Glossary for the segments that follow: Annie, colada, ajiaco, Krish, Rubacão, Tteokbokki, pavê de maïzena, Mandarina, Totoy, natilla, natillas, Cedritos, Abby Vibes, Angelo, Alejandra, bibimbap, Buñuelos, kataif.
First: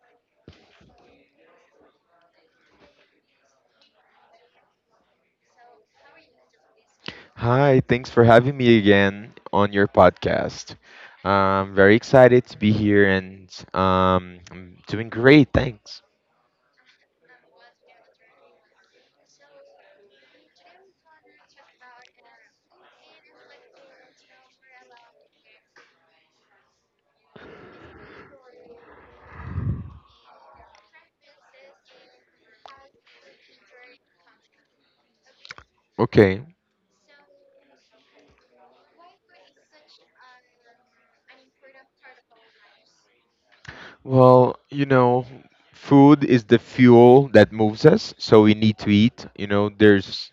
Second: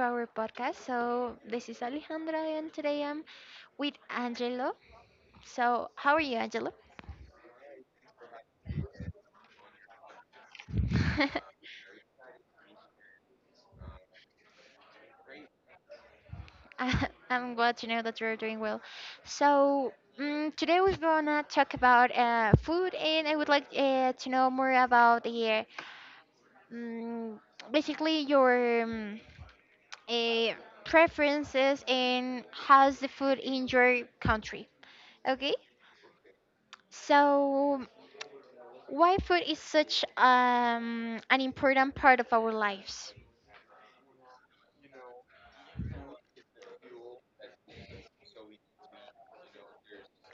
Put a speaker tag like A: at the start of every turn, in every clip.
A: our podcast. So, this is Alejandra, and today I'm with Angelo. So, how are you, Angelo?
B: Hi, thanks for having me again on your podcast. I'm very excited to be here and I'm doing great, thanks.
A: I'm glad to know that you're doing well. So, today we're gonna talk about food, and I would like to know more about the mm basically your uh, preferences and how's the food in your country. Okay,
B: Okay.
A: so why food is such an important part of our lives?
B: Well, you know, food is the fuel that moves us, so we need to eat. You know, there's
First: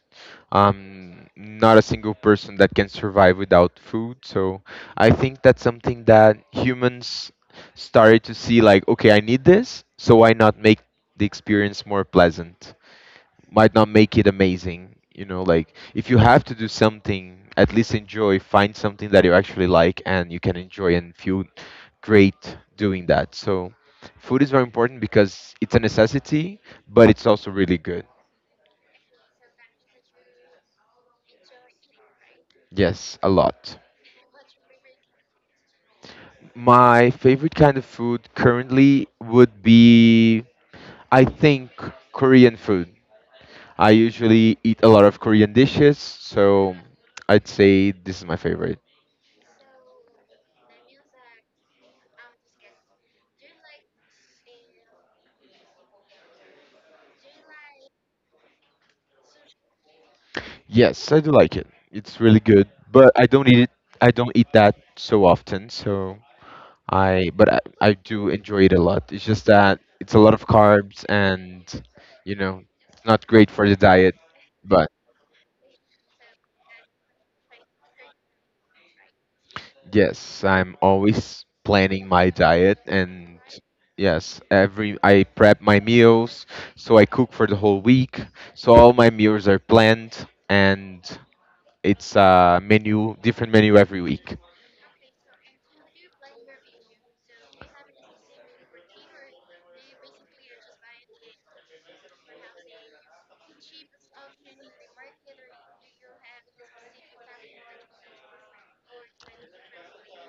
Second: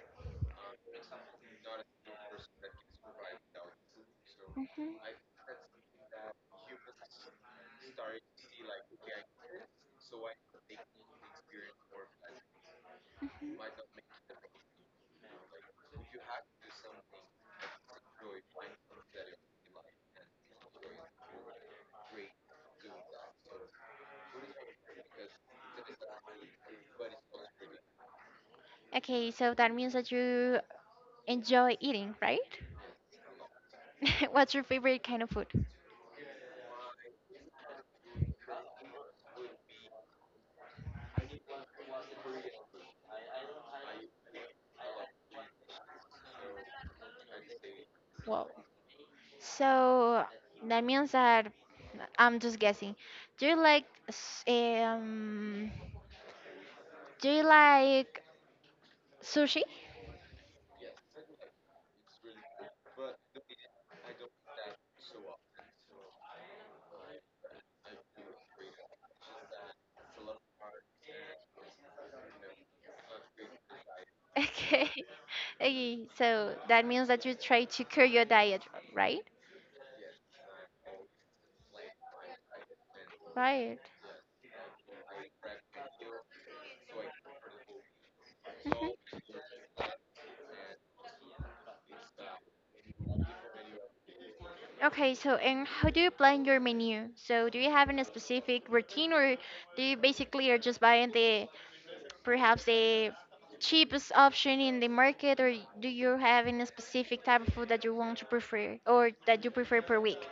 B: not a single person that can survive without food. So
A: Mhm,
B: I think that's something that humans started to see like, okay, I need this, so why not make the experience more pleasant? Might
A: mhm.
B: not make it amazing. You know, like if you have to do something, at least enjoy, find something that you actually like and you can enjoy and feel great doing that. So, food is very important because it's a necessity, but it's also really good.
A: Okay, so that means that you enjoy eating, right?
B: Yes, a lot.
A: What's your favorite kind of food?
B: My favorite kind of food currently would be, I think, Korean food. I usually eat a lot of Korean dishes, so I'd say this is my
A: Wow.
B: favorite.
A: So that means that I'm just guessing. Do you like do you like sushi?
B: Yes, I do like it. It's really good, but I don't eat it. I don't eat that so often. So but I do enjoy it a lot. It's just that it's a lot of carbs, and you know, it's not great for the diet.
A: Okay.
B: But
A: Okay, so that means that you try to curb your diet, right?
B: yes, I'm always planning my diet, and
A: Right.
B: yes, every I prep my meals, so I cook for the whole week. So all my meals are planned, and it's a menu, different menu every week.
A: Okay, so and how do you plan your menu? So do you have any specific routine or do you basically are just buying the cheapest option in the market, or do you have any specific type of food that you want to prefer, or that you prefer per week?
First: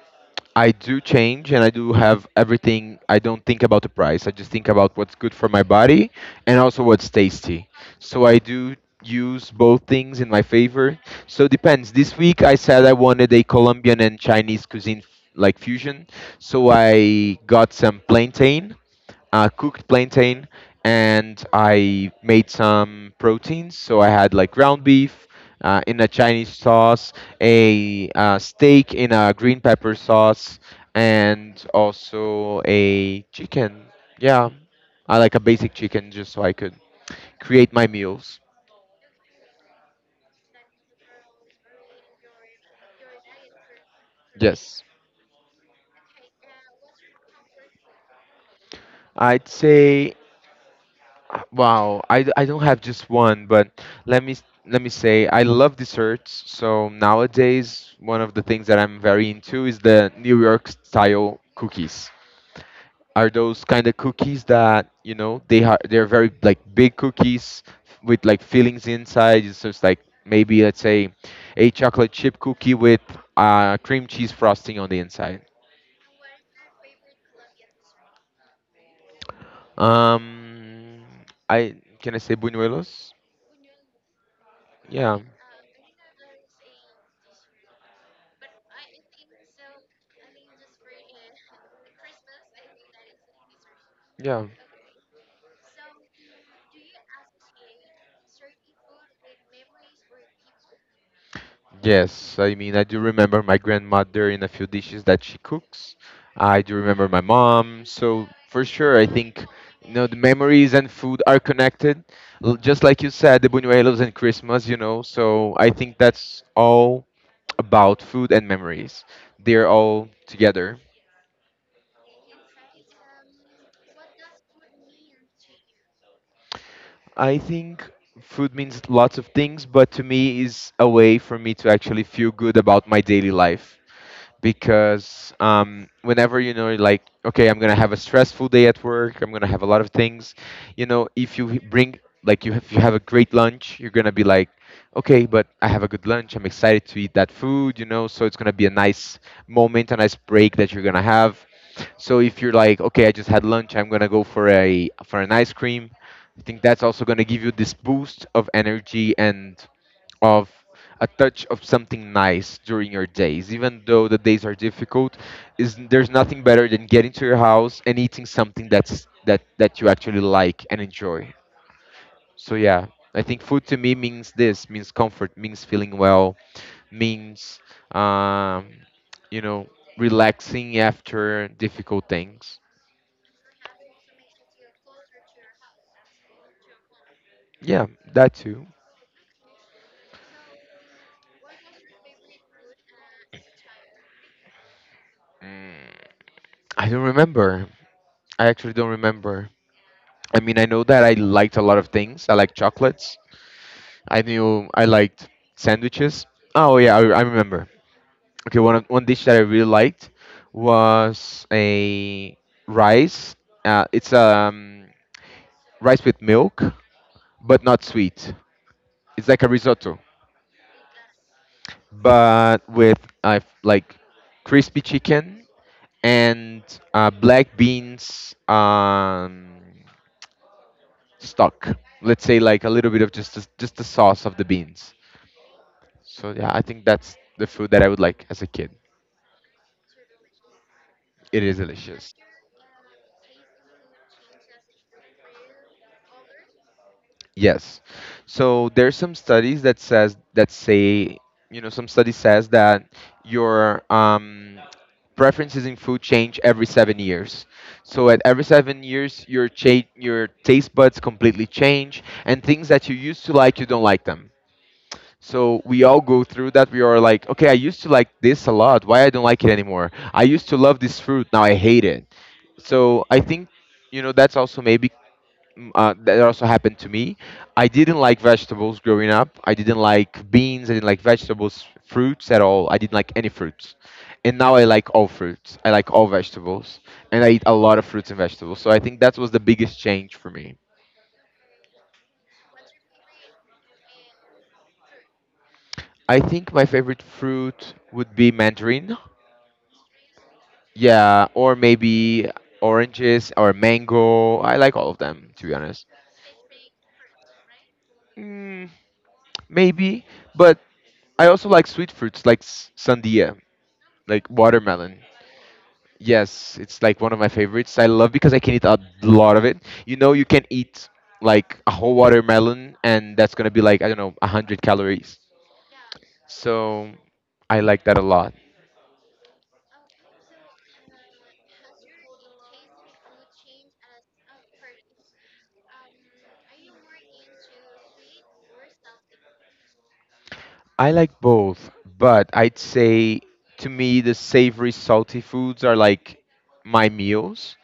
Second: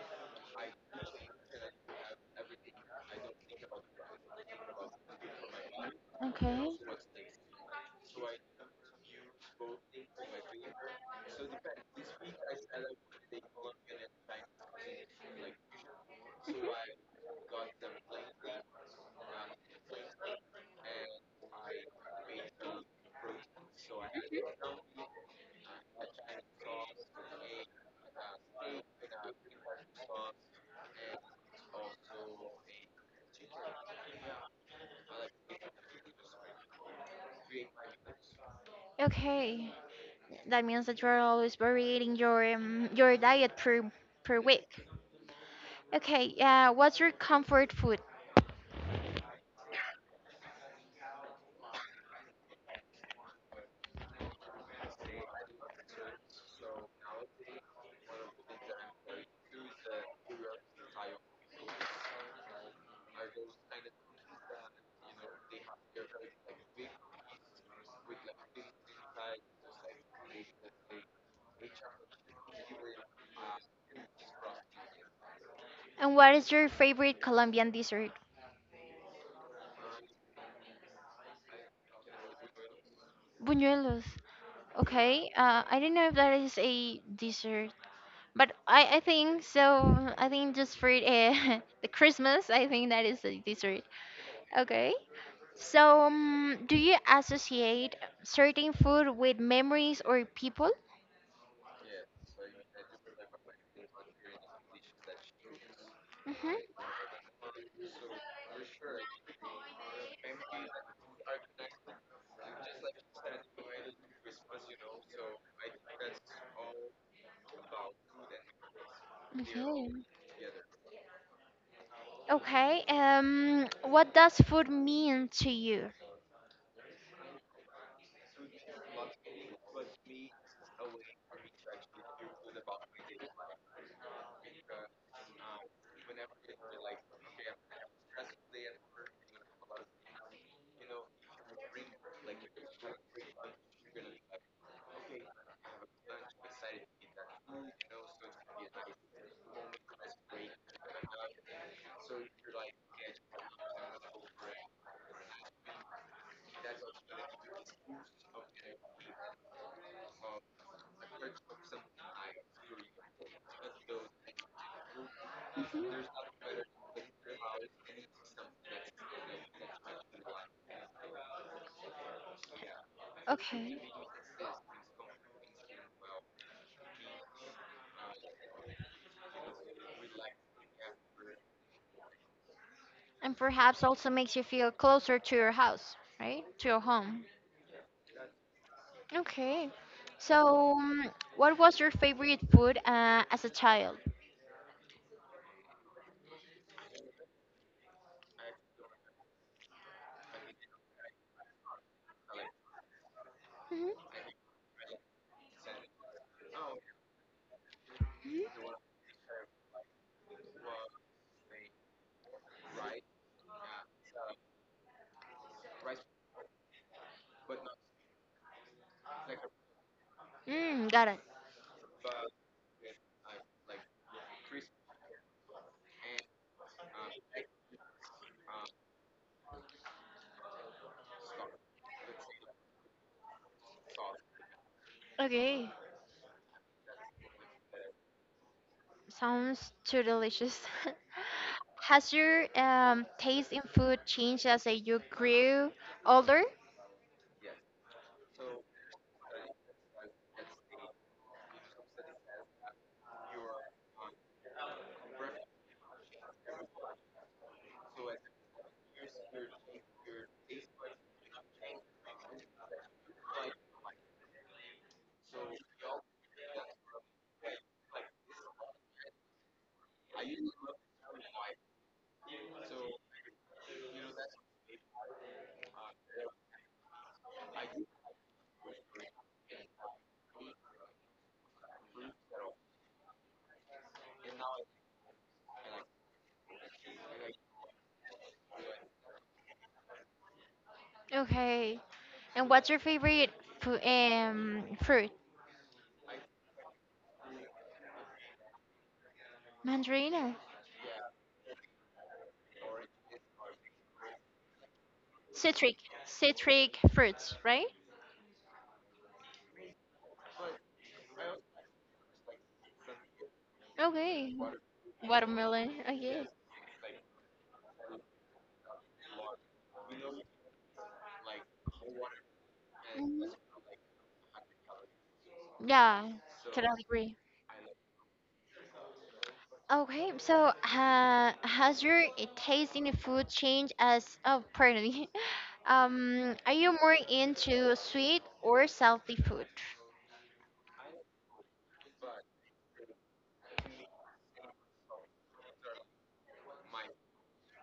B: I do change and I do have everything. I don't think about the price. I just think about what's good for my body and
A: Okay.
B: also what's tasty. So I do use both things in my favor. So it depends. This week I said I wanted a Colombian and Chinese cuisine like fusion. So I got some plantain cooked plantain and I made some proteins. So I had like ground beef in a Chinese sauce, a steak in a green pepper sauce, and also a chicken. Yeah, I like a basic chicken just so I could create my meals.
A: Okay. That means that you're always varying your diet per week.
B: Yes.
A: Okay, yeah, what's your comfort food?
B: I'd say wow, I don't have just one, but let me say I love desserts. So nowadays, one of the things that I'm very into is the New York style cookies. Are those kind of cookies that, you know, they're very like big cookies with like fillings inside. It's just like maybe let's say a chocolate chip cookie with cream cheese frosting on the inside.
A: And what is your favorite Colombian dessert?
B: Um, I can I say buñuelos?
A: Buñuelos.
B: Yeah,
A: Okay, I don't know if that is a dessert, but I think so. I think just for the Christmas, I think that is a dessert.
B: yeah.
A: Okay, so do you associate certain food with memories or people?
B: Yes, I mean, I do remember my grandmother in a few dishes that she cooks.
A: Mm-hmm.
B: I do remember my mom. So for sure, I think you know the memories and food are connected, just like you said, the buñuelos and Christmas. You know, so I think that's all about food and memories. They're
A: Okay.
B: all together.
A: Okay. What does food mean to you?
B: I think food means lots of things, but to me is a way for me to actually feel good about my daily life, because whenever you know you're like okay, I'm gonna have a stressful day at work, I'm gonna have a lot of things. You know, if bring, like you, if you have a great lunch, you're gonna be like okay, but I have a good lunch, I'm excited to eat that food. You know, so it's gonna be a nice moment, a nice break that you're gonna have. So if you're like okay, I just had lunch, I'm gonna go for a for an ice cream, I think that's also gonna give you this boost of energy and of a touch of something nice during your days, even though the days are difficult. Is
A: Hmm.
B: there's nothing better than getting to your house and eating something that you actually like and enjoy. So yeah, I think food to
A: Okay,
B: me means this, means comfort, means feeling well, means um you know, relaxing after difficult things.
A: and perhaps also makes you feel closer to your house, right? To your home.
B: Yeah, that too.
A: Okay. So, mm, what was your favorite food as a child?
B: mm, I don't remember, I actually don't remember. I mean, I know that I liked a lot of things. I like chocolates.
A: Mhm.
B: I knew I liked sandwiches. Oh yeah, I remember. Okay, one dish that I really liked was a rice. It's rice with milk, but not sweet. It's like a risotto,
A: Mm, got it.
B: but with like crispy chicken and black beans stock. Let's say like a little bit of just the sauce of the beans.
A: Okay.
B: So yeah, I think that's the food that I would like as a kid.
A: Sounds too delicious.
B: It is delicious.
A: Has your taste in food changed as you grew older?
B: Yes. So there's some studies that says that say, you know, some study says that your preferences in food change every 7 years. So at every 7 years, your taste buds completely change, and things that you used to like, you don't like them. So we all go through that. We are like, okay, I used to like this a lot. Why I don't like it anymore? I used to love this fruit. Now I hate it. So I think you know that's also maybe that also happened to me. I didn't like vegetables growing up. I didn't like beans. I didn't like vegetables, fruits at all. I didn't like any fruits. And now I like all fruits. I like all vegetables. And I eat a lot of fruits and vegetables. So I think that was the biggest change for me.
A: Okay. And what's your favorite fruit?
B: I think my favorite fruit would be mandarin.
A: Mandarina.
B: Yeah, or maybe oranges or mango. I like all of them, to be
A: Citric.
B: honest.
A: Citric fruits, right?
B: Mm, maybe, but I also like sweet fruits like sandia, like
A: Okay.
B: watermelon.
A: Watermelon. Okay.
B: Yes, it's like one of my favorites. I love because I can eat a lot of it. You know, you can eat like a whole watermelon, and
A: Mhm.
B: that's gonna be like I don't know, a hundred calories.
A: Yeah, totally
B: So
A: agree.
B: I like that a lot.
A: Okay, so taste in food changed as oh, pardon me. Are you more into sweet or salty food?
B: I like both, but I'd say to me the savory, salty foods are like my meals,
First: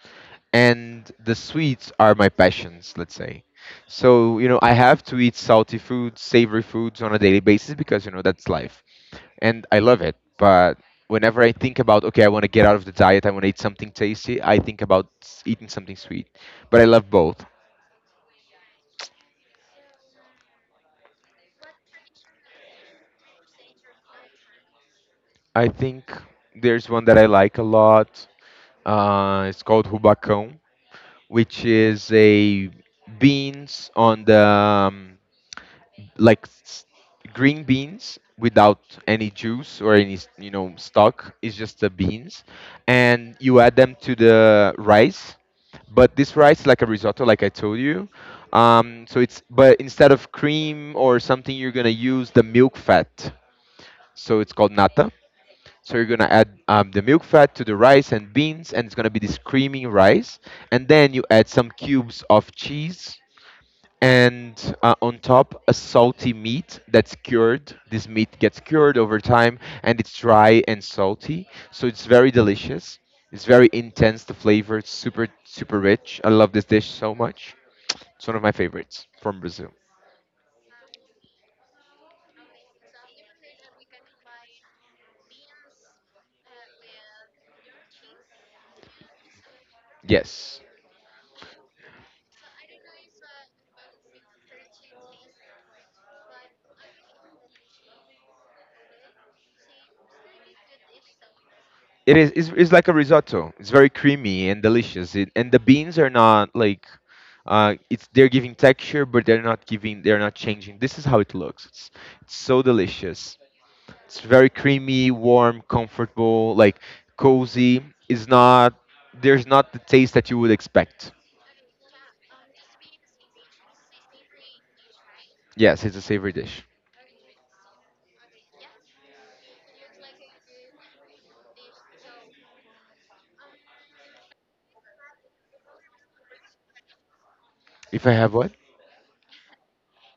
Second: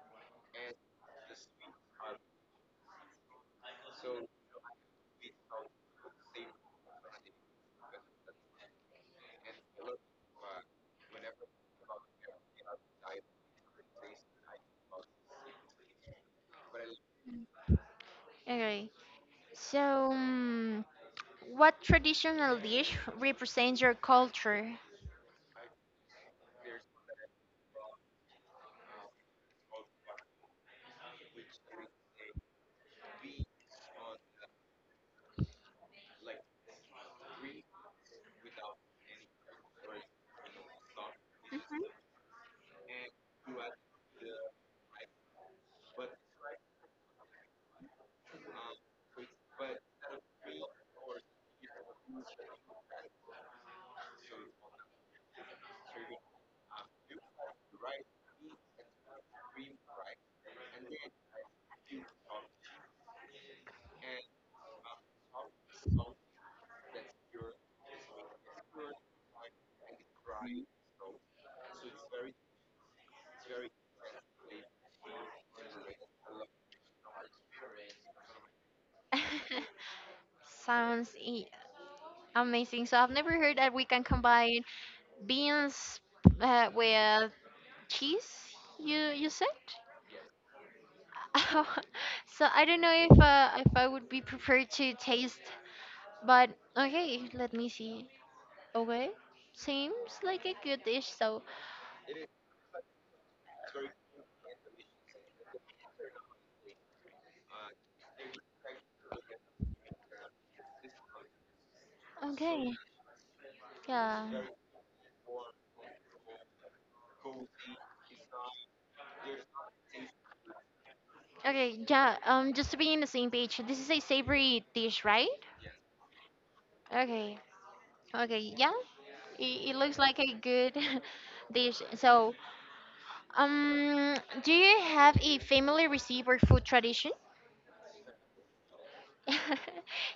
B: and the sweets are my passions. Let's say. So you know, I have to eat salty foods, savory foods on a daily basis because you know that's life, and I love it. But whenever I think about, okay, I want to get out of the diet, I want to eat something tasty, I think about eating something sweet. But I love both.
A: Okay, so mm, what traditional dish represents your culture?
B: I think there's one that I like a lot. It's called Rubacão, which is a beans on the like s- green beans without any juice or any s- you know, stock. It's just
A: Mhm.
B: the beans, and you add them to the rice, but this rice like a risotto like I told you. So it's, but instead of cream or something, you're gonna use the milk fat, so it's called nata. So you're gonna add the milk fat to the rice and beans, and it's gonna be this creamy rice. And then you add some cubes of cheese, and on top a salty meat that's cured. This meat gets cured over time, and it's dry and salty, so it's very delicious. It's very intense, the flavor. It's super super rich. I love this dish so much. It's one of my favorites from Brazil.
A: Sounds amazing. So I've never heard that we can combine beans with cheese. You said?
B: Yes,
A: So I don't know if I would be prepared to taste, but okay, let me see. Okay, seems like a good dish. So
B: it is. It's like a risotto. It's very creamy and delicious, it, and the beans are not like it's, they're giving texture, but they're not changing. This is how it looks. It's so
A: okay,
B: delicious. It's
A: yeah,
B: very creamy, warm, comfortable, like cozy. It's not, there's not the taste that you would expect.
A: okay, yeah. Just to be on the same page, this is a savory dish, right?
B: Yes, it's a savory dish.
A: Okay, okay, yeah. It looks like a good dish. So, um, do you have a family recipe or food tradition?
B: If I have what?
A: Do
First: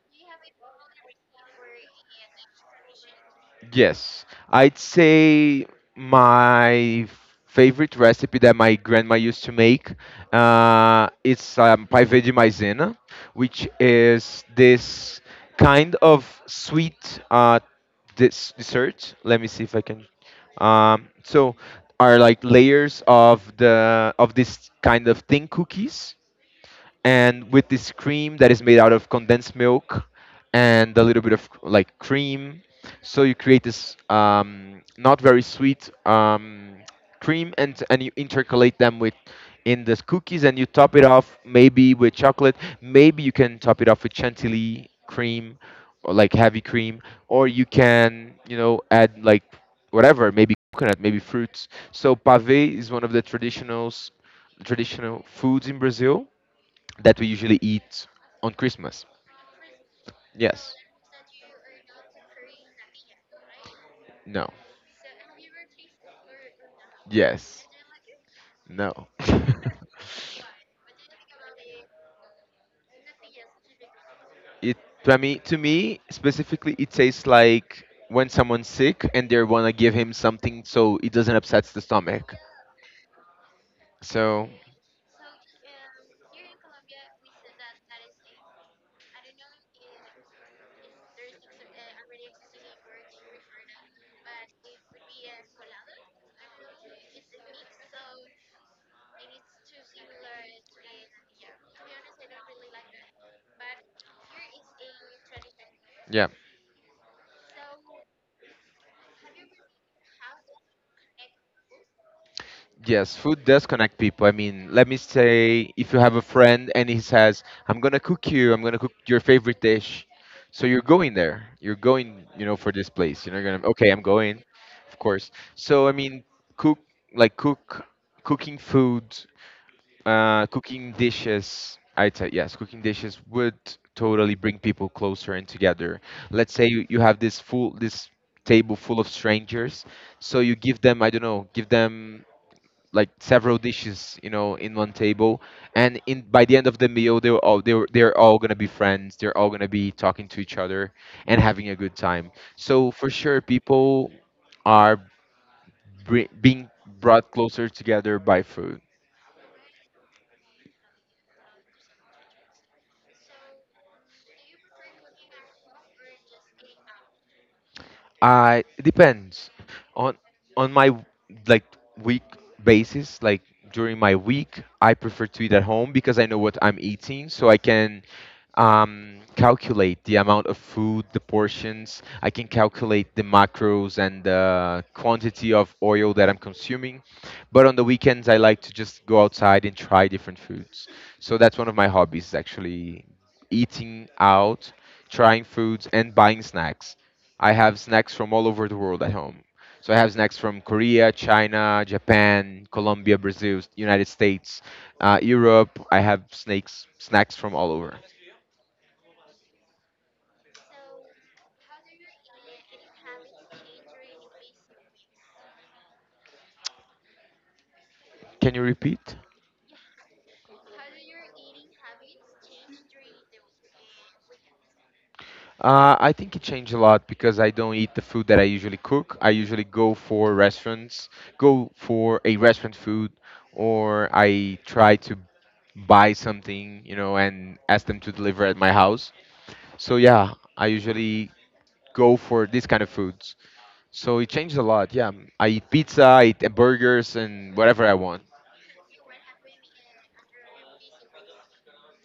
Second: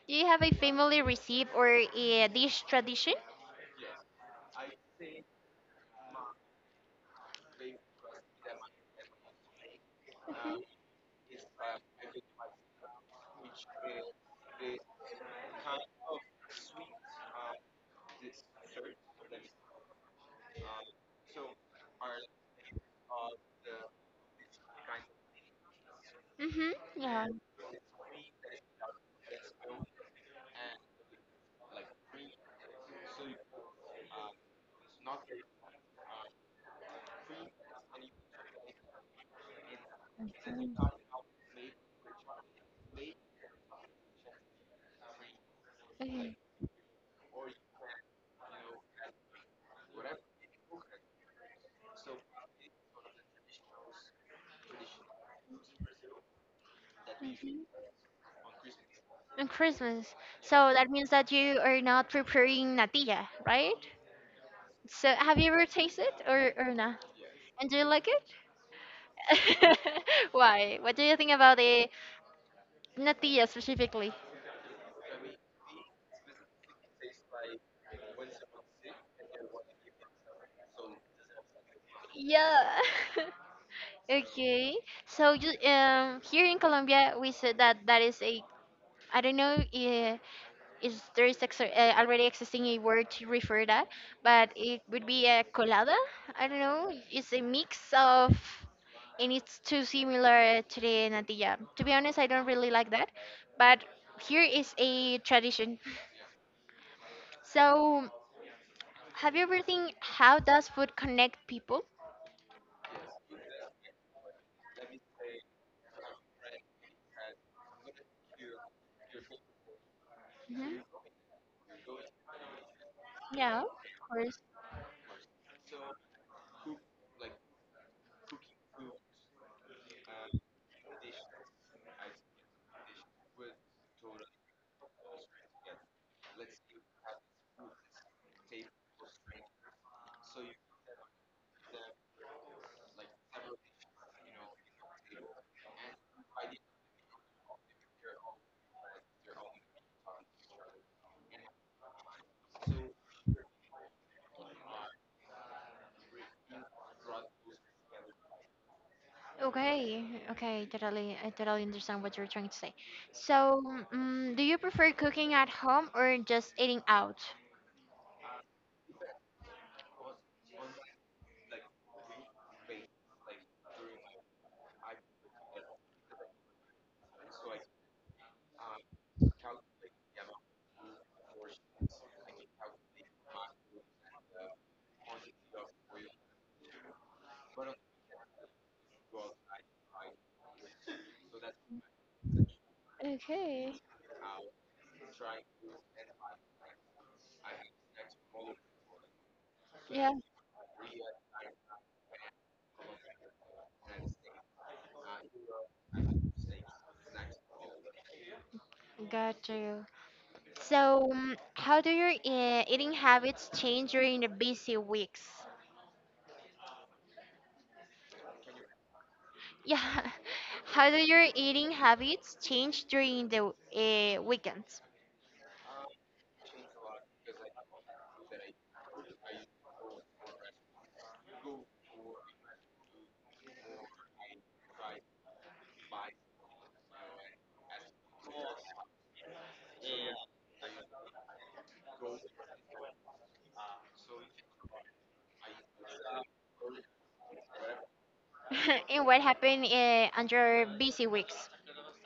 A: you have a family recipe or a dish tradition?
B: Yes, I'd say my favorite recipe that my grandma used to make is pavê de maïzena, which is this kind of sweet this dessert. Let me see if I can. So are like layers of the of this kind of thin cookies,
A: Mm-hmm. Yeah.
B: and with this cream that is made out of condensed milk and a little bit of like cream. So you create this not very sweet cream, and you intercalate them with in the cookies, and you top it off maybe with chocolate. Maybe you can top it off with chantilly cream, or like
A: Okay.
B: heavy cream, or you can you know add like whatever, maybe coconut, maybe fruits. So pave is one of the traditionals traditional foods in Brazil that we
A: Hmm.
B: usually eat on Christmas.
A: And Christmas. So that
B: Yes.
A: means that you are not preparing natilla, right?
B: No.
A: So have you ever tasted it, or not? And do you
B: Yes.
A: like
B: No.
A: it? Why? What do you think about the natilla specifically?
B: It to me specifically it tastes like when someone's sick and they wanna give him something so it doesn't upset the stomach.
A: Yeah.
B: So
A: Okay. So you, here in Colombia, we said that that is a I don't know is there is already existing a word to refer that, but it would be a colada. I don't know. It's a mix of, and it's too similar to the natilla. To be honest, I don't really like that, but here is a tradition.
B: yeah.
A: So, have you ever think how does food connect people?
B: Yes, food does connect people. I mean, let me say if you have a friend and he says, I'm gonna cook you, I'm gonna cook your favorite dish. So you're
A: Hmm.
B: going there. You're going, you know, for this place. You know, you're
A: Yeah,
B: gonna okay, I'm
A: of course.
B: going, of course. So I mean cook like cook cooking food, cooking dishes. I'd say yes, cooking dishes would totally bring people closer and together. Let's say you have this table full of strangers. So you I don't know, give them like several dishes, in one table. And in by the end of the meal, they're all gonna be friends. They're all gonna be talking to each other and having a good time. So for sure, people are being brought closer together by food.
A: Okay, okay, totally, I totally understand what you're trying to say. So, mm do you prefer cooking at home or just eating out?
B: I it depends on on my like week basis. Like during my week, I prefer to eat at home because I know what I'm eating, so I can calculate the amount of food, the portions. I can calculate the macros and the quantity of oil that I'm consuming. But on the weekends, I like to just go outside and try different foods. So that's one of my hobbies, actually,
A: Okay.
B: eating out, trying foods, and buying snacks. I have snacks from all over the world at home. So I have
A: Yeah.
B: snacks from Korea, China, Japan, Colombia, Brazil, United States, Europe. I have snakes snacks from all over.
A: Got you. So, how do your eating habits change during the busy weeks?
B: Can you repeat?
A: Yeah. How do your eating habits change during the weekends?
B: I think it changed a lot because I don't eat the food that I usually cook. I usually go for restaurants, go for a restaurant food, or I try to buy something, and ask them to deliver at my house. So yeah, I usually go for this kind of food. So it changes a lot. Yeah, I eat pizza, I eat burgers, and whatever I want.
A: And what happened under busy weeks?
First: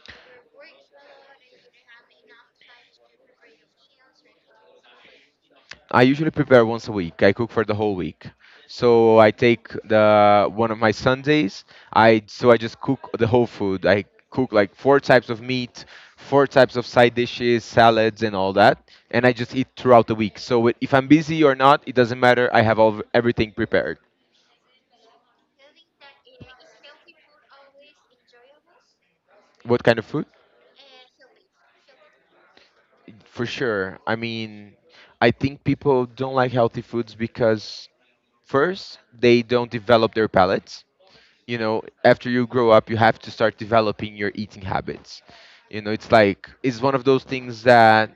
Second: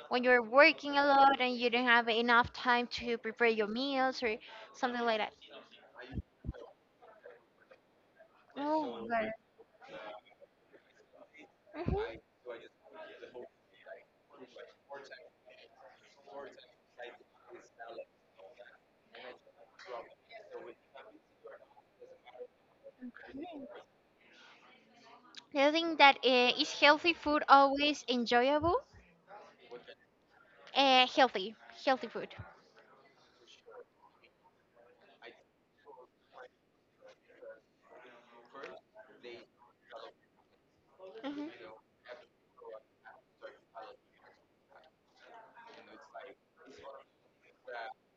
A: When you're working a lot and you don't have enough time to prepare your meals or something like that.
B: I usually prepare once a week. I cook for the whole week.
A: Oh,
B: So
A: got
B: I
A: it.
B: take the one of my Sundays. I
A: Mhm.
B: so I just cook the whole food. I cook like four types of meat, four types of side dishes, salads, and all that. And I just eat throughout the week. So if I'm busy or not, it doesn't matter. I have all everything prepared.
A: Do you think that is healthy food always enjoyable?
B: What kind of food?
A: Uh, healthy, healthy food.
B: For sure. I mean, I think people don't like healthy foods because first, they don't develop their palates. You
A: Hmm.
B: know, after you grow up, you have to start developing your eating habits. You know, it's like, it's one of those things that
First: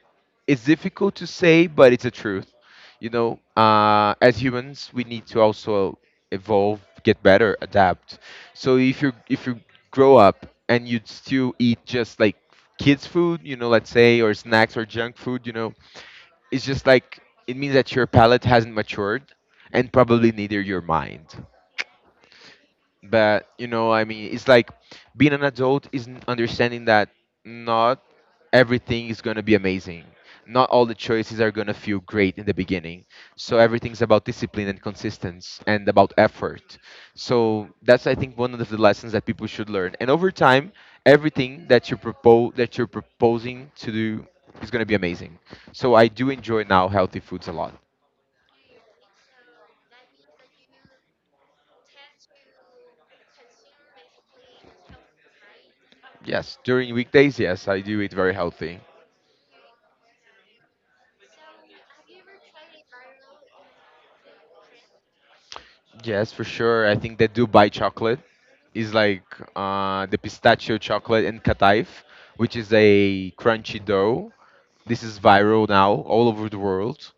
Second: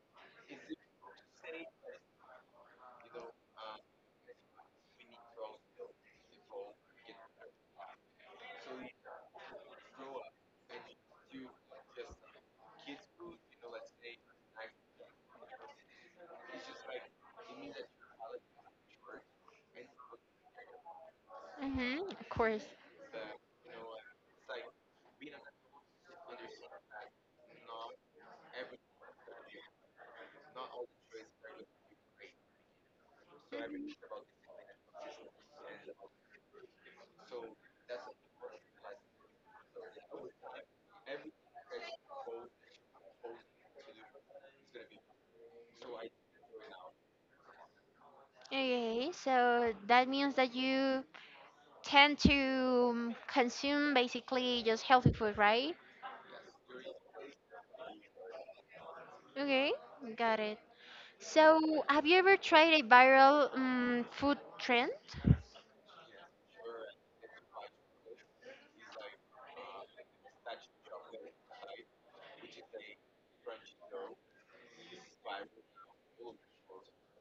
B: it's difficult to say, but it's a truth. You know, as humans, we need to also evolve, get better, adapt. So if you grow up and you still eat just like kids food, let's say, or snacks or junk food, it's just like it means that your palate hasn't matured and probably neither your mind.
A: Mm-hmm, of course.
B: But you know, I mean, it's like being an adult is understanding that not everything is going to be amazing. Not all the choices are going to feel great in the beginning. So everything's about discipline and consistency and about effort. So that's I think one of the lessons that people should learn. And over time, everything that you're proposing to do is going to be amazing. So I do enjoy now healthy foods a lot.
A: Okay, so that means that you tend to consume basically just healthy food, right?
B: Yes, during weekdays, yes, I do eat very healthy.
A: Okay, got it. So, have you ever tried a viral food trend?
B: Yes, for sure. I think that Dubai chocolate is like the pistachio chocolate and kataif, which is a crunchy dough. This is viral now all over the world,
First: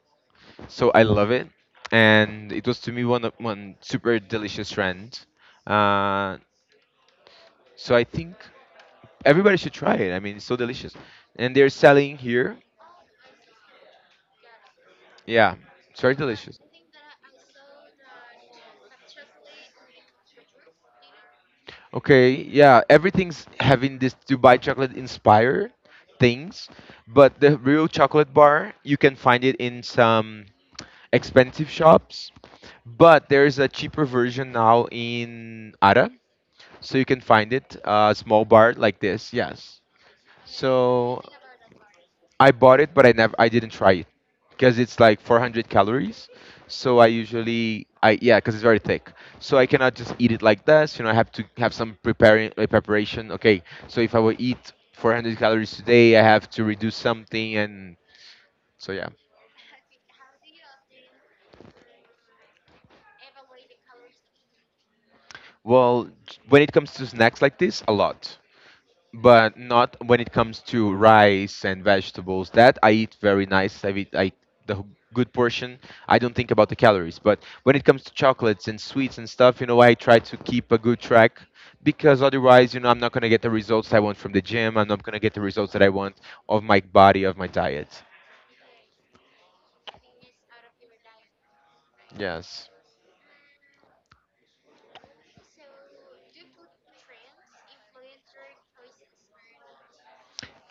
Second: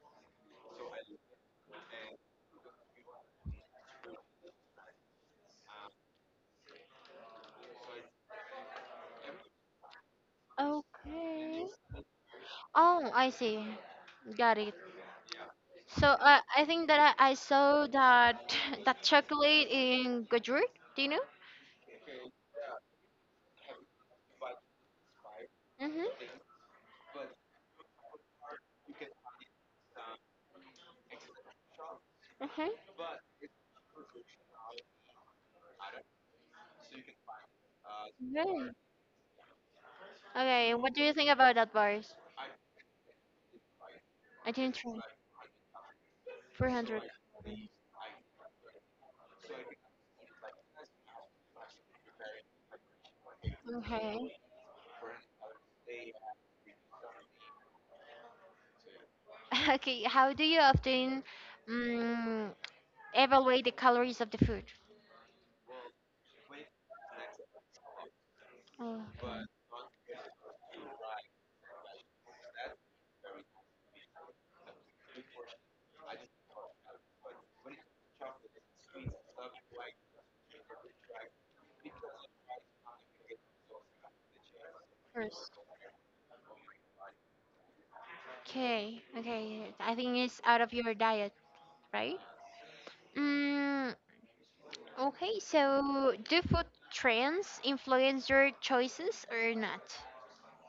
B: so I love it. And it was to me one super delicious trend. Uh, so I think everybody should try it. I mean, it's so delicious, and
A: Okay.
B: they're selling here.
A: Oh, I see. Got it.
B: Yeah, it's
A: So,
B: very delicious.
A: I think that I saw that that chocolate in Gojurt. Do you know?
B: Okay, yeah, everything's having this Dubai chocolate inspired
A: Mm-hmm.
B: things, but the real chocolate bar, you can find it in some expensive shops,
A: Okay.
B: but there's a cheaper version now in Ara, so you can find it, a small bar
A: Good.
B: like this, yes.
A: Okay, what do you
B: So
A: think about that, bars?
B: I bought it, but I didn't try it
A: I
B: because
A: didn't
B: it's
A: try.
B: like 400 calories. So
A: 400.
B: I usually, I yeah, because it's very thick. So I cannot just eat it like this. You know, I have to have some preparing preparation. Okay, so if I
A: Okay.
B: will eat 400 calories today, I have to reduce something, and so yeah.
A: Okay, how do you often um, evaluate the calories of the food?
B: Well, when it comes to snacks like this, a lot.
A: Oh,
B: But not when it comes to rice and vegetables. That I eat very nice. I eat good portion. I don't think about the calories. But when it comes to chocolates and sweets and stuff, I try to keep a good track because otherwise, I'm not gonna get the results I want from the gym. I'm not gonna get the
A: first.
B: results that I want of my body, of my diet.
A: Okay, okay. I think it's out of your diet, right?
B: Yes.
A: Mm, okay, so do food trends influence your choices or not?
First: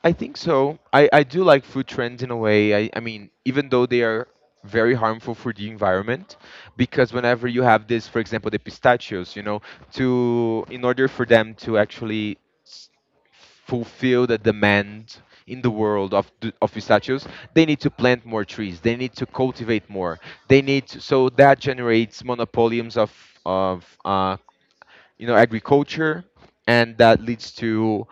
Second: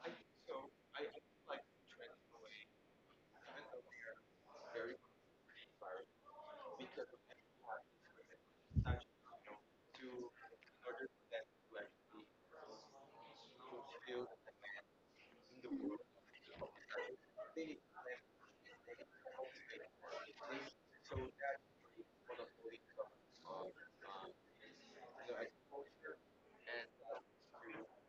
B: I think so. I do like food trends in a way. I mean, even though they are very harmful for the environment, because whenever you have this, for example, the pistachios, you know, to in order for them to actually s- fulfill the demand in the world of of pistachios, they need to plant more trees. They need to cultivate more. They need to, so that generates monopoliums of agriculture, and that leads to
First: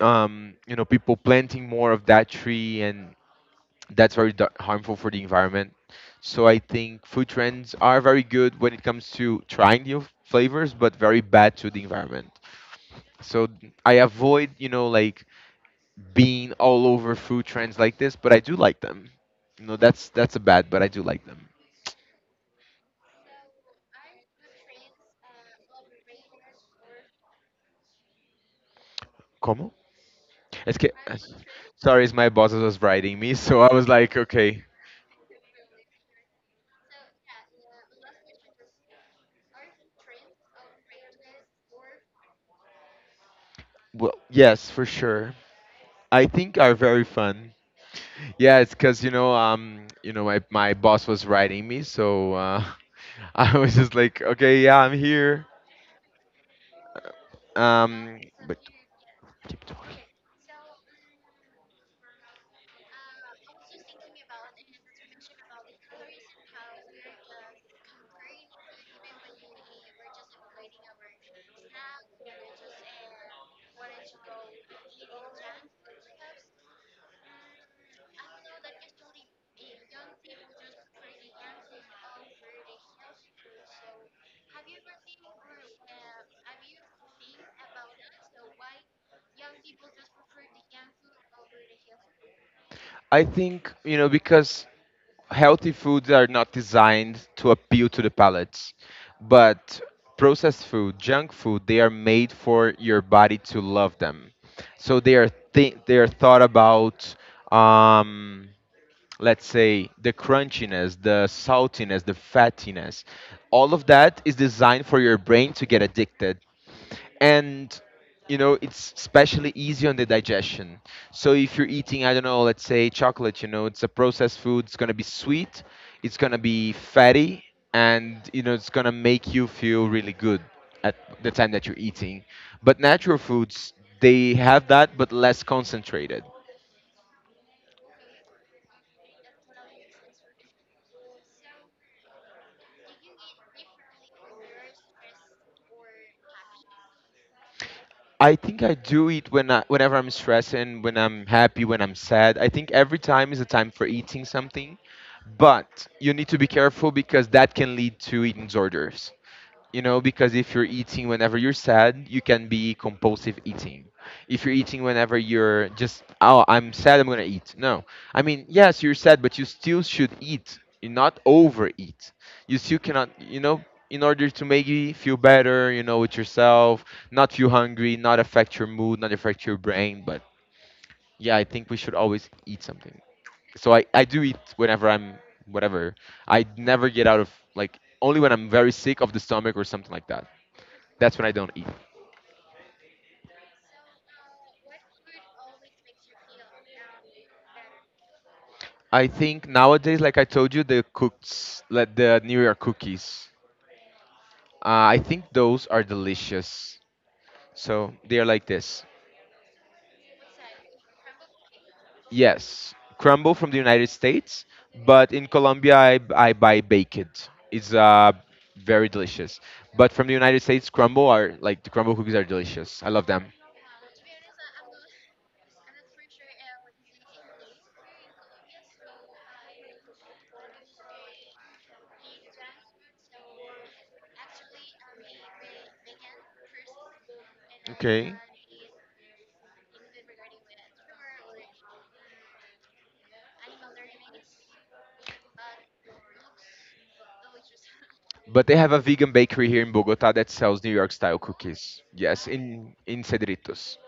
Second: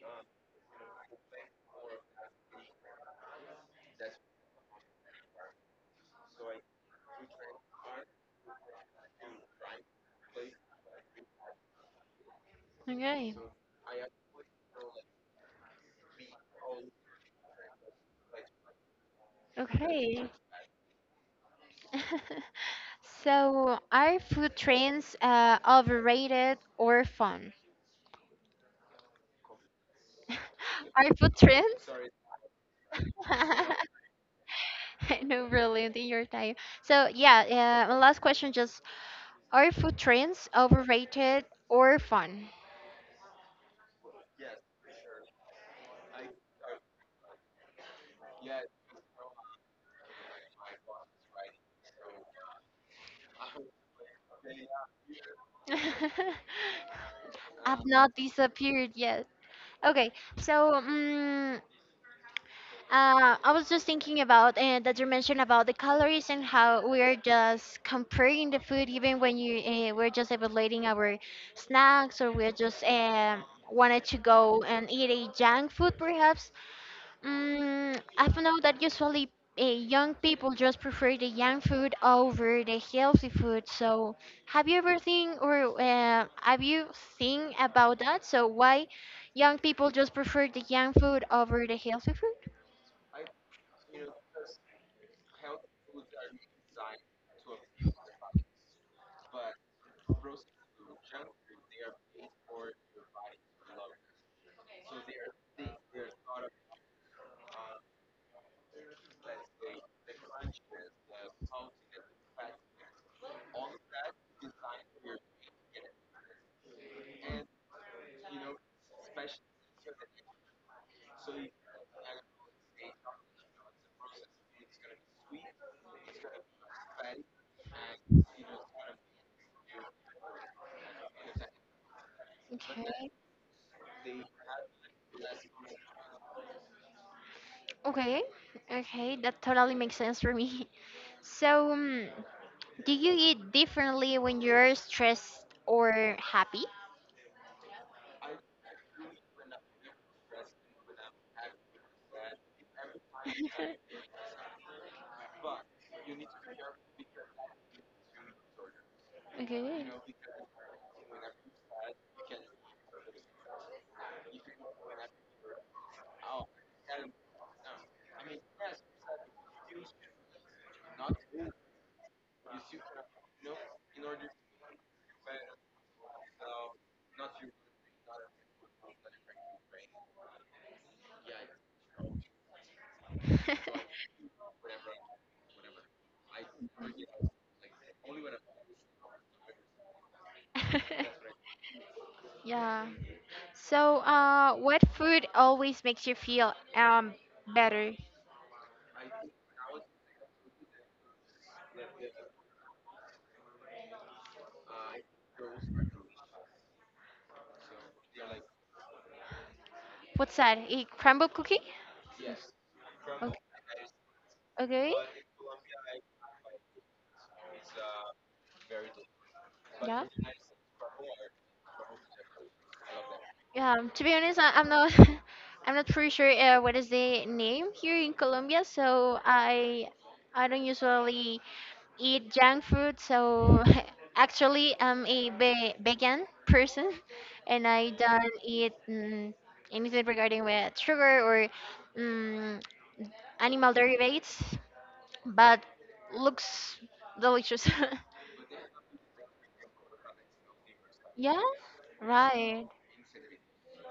B: people planting more of that tree, and that's very harmful for the environment. So I think food trends are very good when it comes to trying new flavors, but very bad to the environment.
A: Okay,
B: So I avoid, like being all over food trends like this, but I do like them. You know, that's
A: okay.
B: that's a bad, but I do like them.
A: So are food trends overrated or fun?
B: Como? Es que,
A: Are food trends?
B: sorry, it's my boss was writing me, so I was like, okay,
A: I know, really, in your time. So, yeah, yeah, my last question just are food trends overrated or fun?
B: well, yes, for sure. I think are very fun. Yeah, it's because my boss was writing me, so I was just like, okay, yeah, I'm here.
A: I've not
B: Um, but
A: disappeared yet. Okay, so I was just thinking about that you mentioned about the calories and how we're just comparing the food, even when you we're just evaluating our snacks, or we're just wanted to go and eat a junk food perhaps. Mm, I don't know that usually young people just prefer the young food over the healthy food. So, have you ever think, or have you think about that? So, why young people just prefer the young food over the healthy food?
B: I think because healthy foods are not designed to appeal to the palates, but processed food, junk food, they are made for your body to love them. So they are they are thought about. Um, let's say the crunchiness, the saltiness, the fattiness, all of that is designed for your brain to get addicted, and it's especially easy on the digestion. So if you're eating, I don't know, let's say chocolate, it's a processed food. It's going to be sweet, it's going to be fatty, and it's going to make you feel really good at the time that you're eating, but
A: Okay.
B: natural foods, they have that but less concentrated.
A: Okay, okay, that totally makes sense for me. So, do you eat differently when you're stressed or happy?
B: I think I do eat when whenever I'm stressed and when I'm happy, when I'm sad. I think every time is a time for eating something, but you need to be careful because that can lead to eating disorders,
A: Okay.
B: because if you're eating whenever you're sad, you can be compulsive eating. If you're eating whenever you're just, oh, I'm sad, I'm gonna eat, no, I mean, yes, you're sad, but you still should eat, you not overeat. You still cannot, in order to make you feel better, with yourself, not feel hungry, not affect your mood, not affect your brain, but yeah, I think we should always eat something. So I do eat whenever I'm whatever. I never get out of like only when I'm very sick of the stomach or something like that. That's when I don't eat.
A: Yeah. So, what food always makes you feel better?
B: I think nowadays, like I told you, the cooks, like the New York cookies. I think those are delicious. So they are like this.
A: What's that? A crumble cookie?
B: Yes, crumble
A: Okay.
B: from the United States,
A: Okay.
B: but in Colombia I buy baked. It's very delicious. But
A: Yeah.
B: from the United States, crumble are like the crumble cookies are delicious. I love them.
A: To be honest, I'm not. I'm not pretty sure what is the name here in Colombia. So I don't usually eat junk food. So actually, I'm a vegan person, and I don't eat anything regarding with sugar or mm animal derivatives. But looks delicious.
B: But they have a vegan bakery here in Bogota that sells New York style
A: Yeah,
B: cookies. Yes,
A: right.
B: in Cedritos.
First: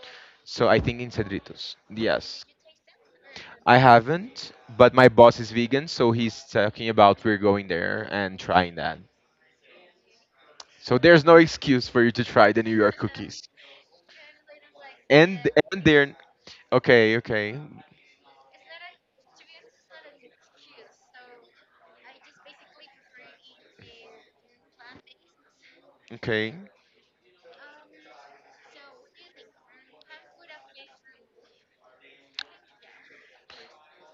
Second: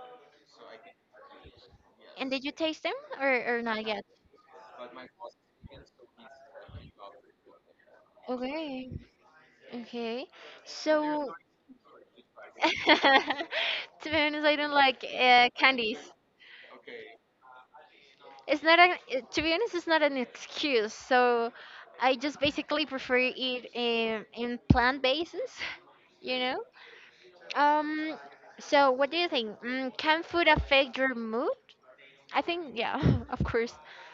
B: So I think in Cedritos.
A: And did
B: Yes.
A: you taste them, or, or
B: I
A: not yet?
B: haven't, but my boss is vegan, so he's talking about we're going there and trying
A: Okay.
B: that.
A: Okay.
B: So there's
A: So,
B: no excuse for you to try the New York cookies.
A: to be honest, I don't like
B: And and
A: candies.
B: they're okay, okay,
A: It's not a. To be honest, it's not an excuse. So, I just basically prefer eat in plant bases. You
B: okay.
A: know? Um, so what do you think? Mm, can food affect your mood? I think, yeah, of course.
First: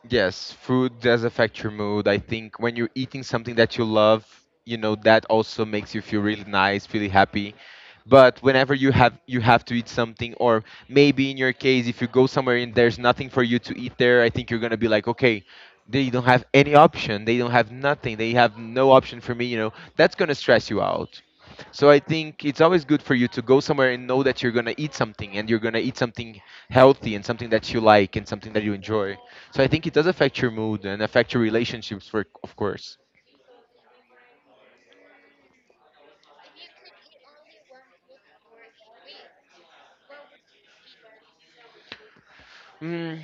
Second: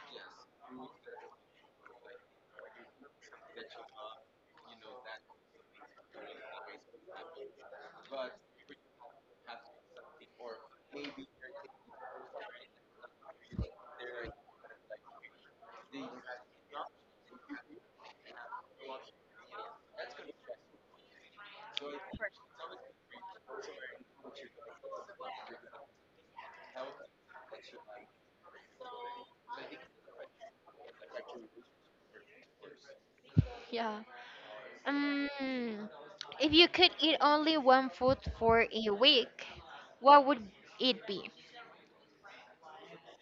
B: Yes, food does affect your mood. I think when you're eating something that you love, that also makes you feel really nice, really happy. But whenever you have to eat something, or maybe in your case, if you go somewhere and there's nothing for you to eat there, I think you're gonna be like, okay, they don't have any option. They don't have nothing. They have no option for me. You know, that's gonna stress you out. So I think it's always good for you to go somewhere and know that you're gonna eat something, and you're gonna eat something healthy and something that you like and something that you enjoy. So I think it does affect your mood and affect your relationships, for of course.
A: Yeah. Um, if you could eat only one food for a week, what would it be?
B: Mm,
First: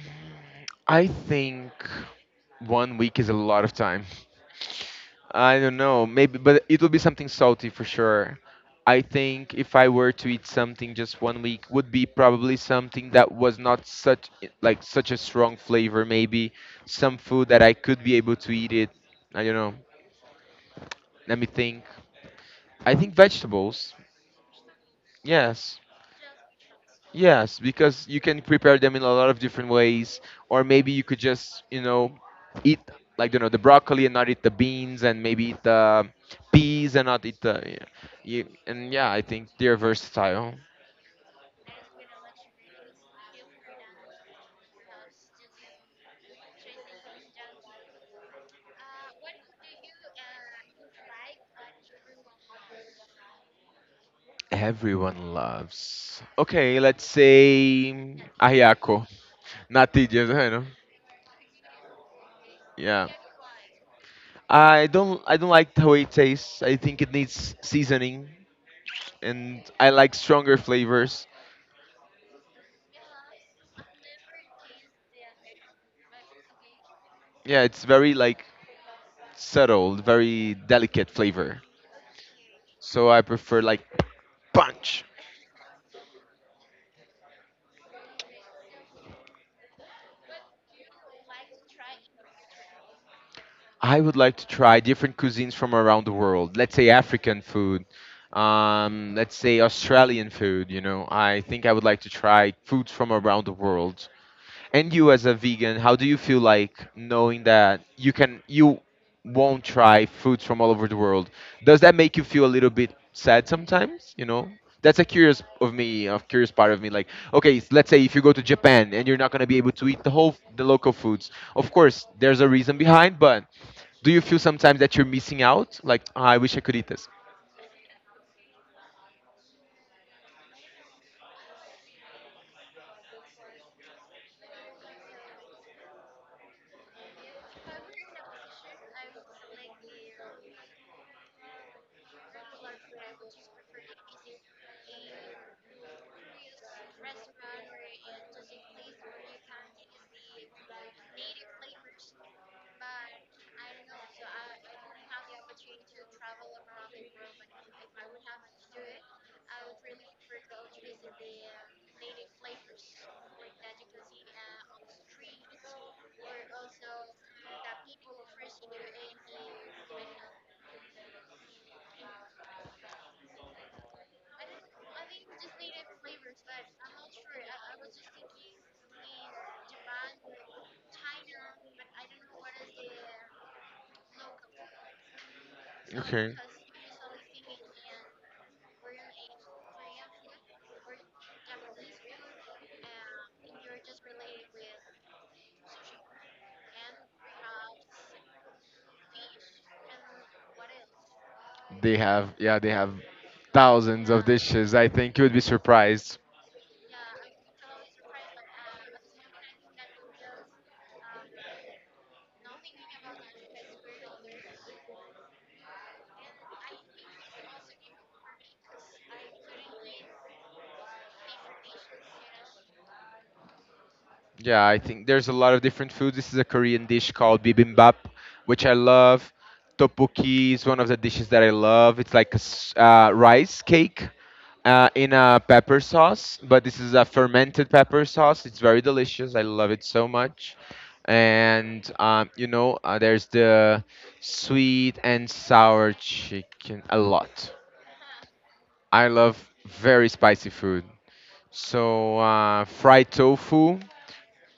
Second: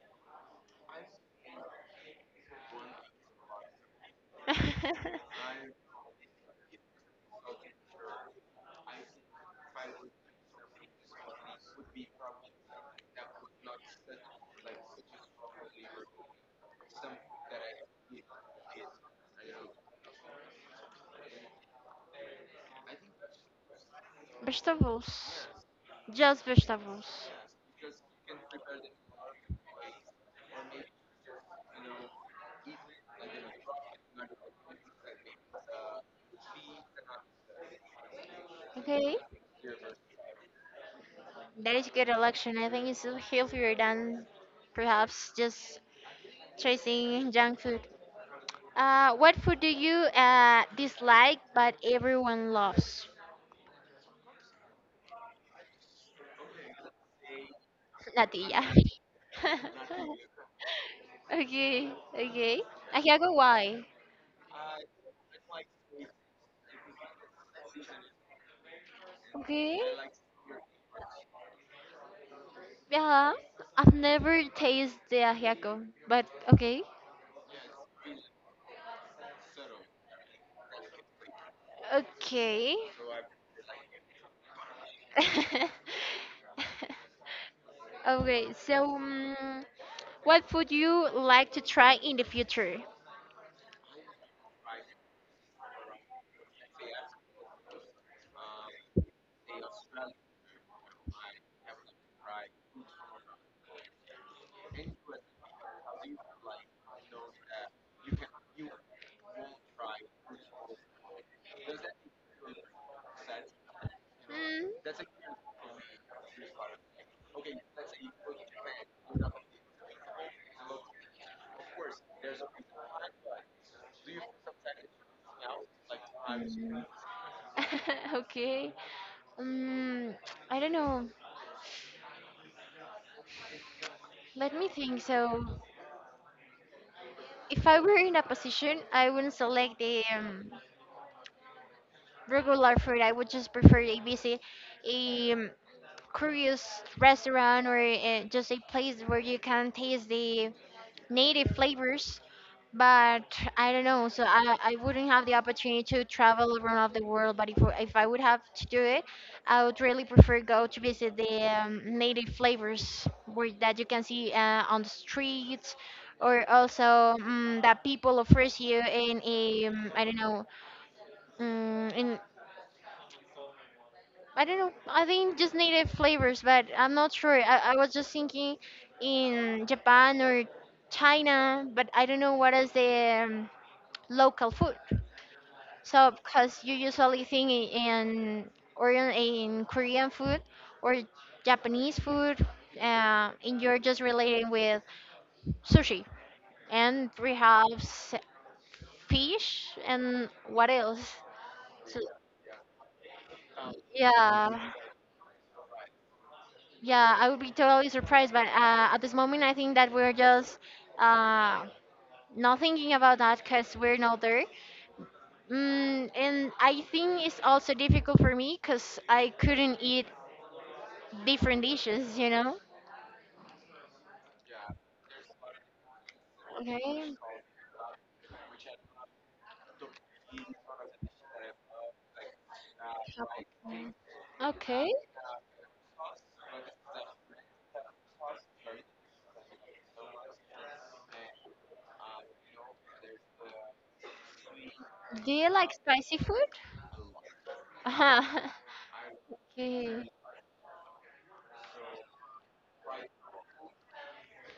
B: I think one week is a lot of time. I don't know, maybe, but it will be something salty for sure. I think if I were to eat something just one week, would be probably something that was not such a strong flavor. Maybe some food that I could be able to eat it. I don't know. Let me think. I think vegetables.
A: Vegetables.
B: Yes.
A: Just vegetables.
B: Yes, because you can prepare them in a lot of different ways, or maybe you could just, eat like the broccoli and not eat the beans, and maybe eat the peas and not eat the. Yeah. And yeah,
A: Okay?
B: I think they're versatile.
A: That is a good election. I think it's healthier than perhaps just chasing junk food. What food do you dislike but everyone loves?
B: Everyone loves. Okay, let's say
A: Natilla.
B: ajiaco, natillas, you know.
A: Okay, okay.
B: Yeah,
A: Ajiago, why?
B: I don't like how it tastes. I think it needs seasoning, and
A: Okay.
B: I like stronger flavors.
A: Yeah, I've never tasted the ajiaco, but okay.
B: Yeah, it's very like subtle, very delicate flavor.
A: Okay.
B: So I prefer like punch.
A: Okay, so mm what would you like to try in the future?
B: I would like to try different cuisines from around the world. Let's say African food, let's say Australian food. You know, I think I would like to try foods from around the world. And you as a vegan, how do you feel like knowing that you won't try foods from all over the world? Does that make you feel a little bit sad sometimes, you know?
A: Mm,
B: That's a curious of me, a curious part of me. Like, okay, let's say if you go to Japan and you're not gonna be able to eat the local foods. Of course, there's a reason behind, but do you feel sometimes that you're missing out? Like, "Ah, I wish I could
A: mm.
B: eat this."
A: Okay. Um, I don't know. Let me think. So, if I were in a position, I wouldn't select the regular food. I would just prefer ABC curious restaurant, or just a place where you can taste the native flavors. But I don't know, so I wouldn't have the opportunity to travel around the world. But if I would have to do it, I would really prefer go to visit the native flavors where that you can see on the streets, or also mm that people offers you in a I don't know in I don't know. I think just native flavors, but I'm not sure. I was just thinking in Japan or China, but I don't know what is the local food. So
B: Okay.
A: because you usually think in or in, in Korean food or Japanese food, and you're just relating with sushi and perhaps fish and what else?
B: They
A: So,
B: have, yeah, they have thousands of
A: yeah.
B: dishes. I think you would be surprised.
A: Yeah, I would be totally surprised, but at this moment, I think that we're just uh, not thinking about that because we're not there. Mm, and I think it's also difficult for me because I couldn't eat different dishes, you know?
B: Yeah, I think there's a lot of different foods. This is a Korean dish
A: Okay,
B: called bibimbap, which I love. Tteokbokki is one of the dishes that I love. It's like a rice
A: Japan.
B: cake
A: Okay.
B: in a pepper sauce, but this is a fermented pepper sauce. It's very delicious. I love it so much. And there's the sweet and
A: Do you like
B: sour
A: spicy food?
B: chicken a lot.
A: Uh-huh.
B: I love
A: Okay. I
B: very spicy food. So fried tofu,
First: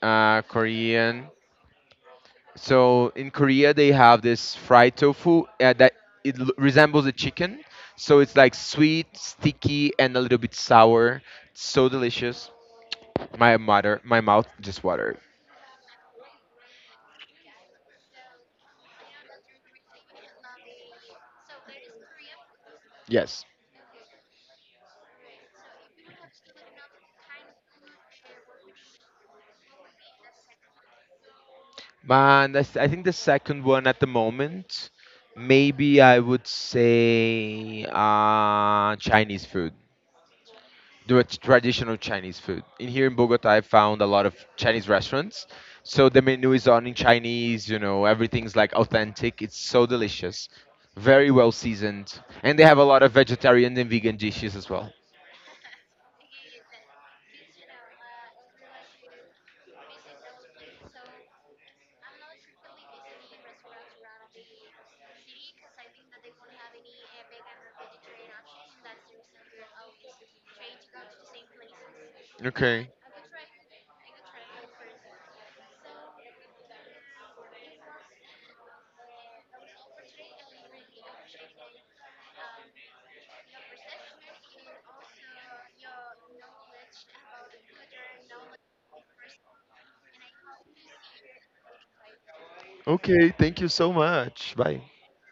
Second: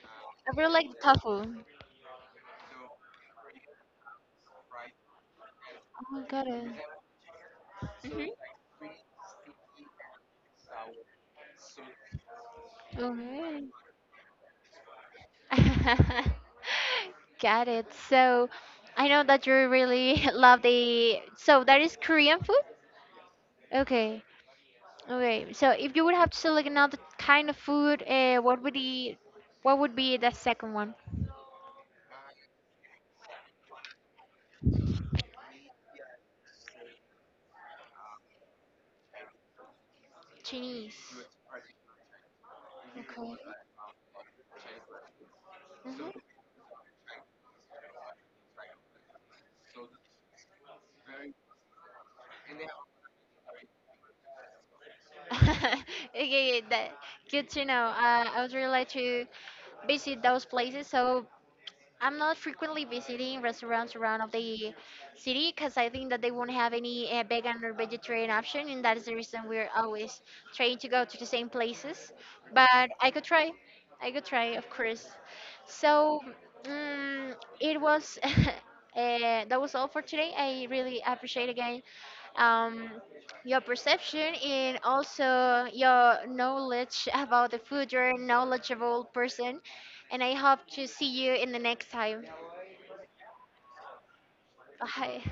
A: really like
B: Korean.
A: tofu.
B: So in Korea, they have this fried tofu that
A: Oh, got it.
B: resembles a chicken. So it's like
A: Hmm.
B: sweet, sticky, and a little bit sour. So delicious. My
A: Okay.
B: mother, my mouth just watered.
A: Got it. So I know that you really love the. So that is Korean food?
B: Yes.
A: Okay. Okay. So if you would have to select another kind of food, what would be the second one?
B: Man, I think the second one at the moment, maybe I would say Chinese food. The
A: Chinese.
B: traditional Chinese food. In here in Bogota, I
A: Okay.
B: found a lot of Chinese restaurants. So
A: Mhm.
B: the menu is on in Chinese, everything's like authentic. It's so delicious, very well seasoned. And they have a lot of vegetarian and vegan dishes as well.
A: Okay, that good to know. I would really like to visit those places. So I'm not frequently visiting restaurants around of the city because I think that they won't have any vegan or vegetarian option, and that is the reason we're always trying to go to the same places.
B: Okay.
A: But I could try, of course. So mm it was that was all for today. I really appreciate again um, your perception and also your knowledge about the food. You're a knowledgeable person, and I hope to see you in the next time.
B: Okay. Thank you so much. Bye.
A: Bye.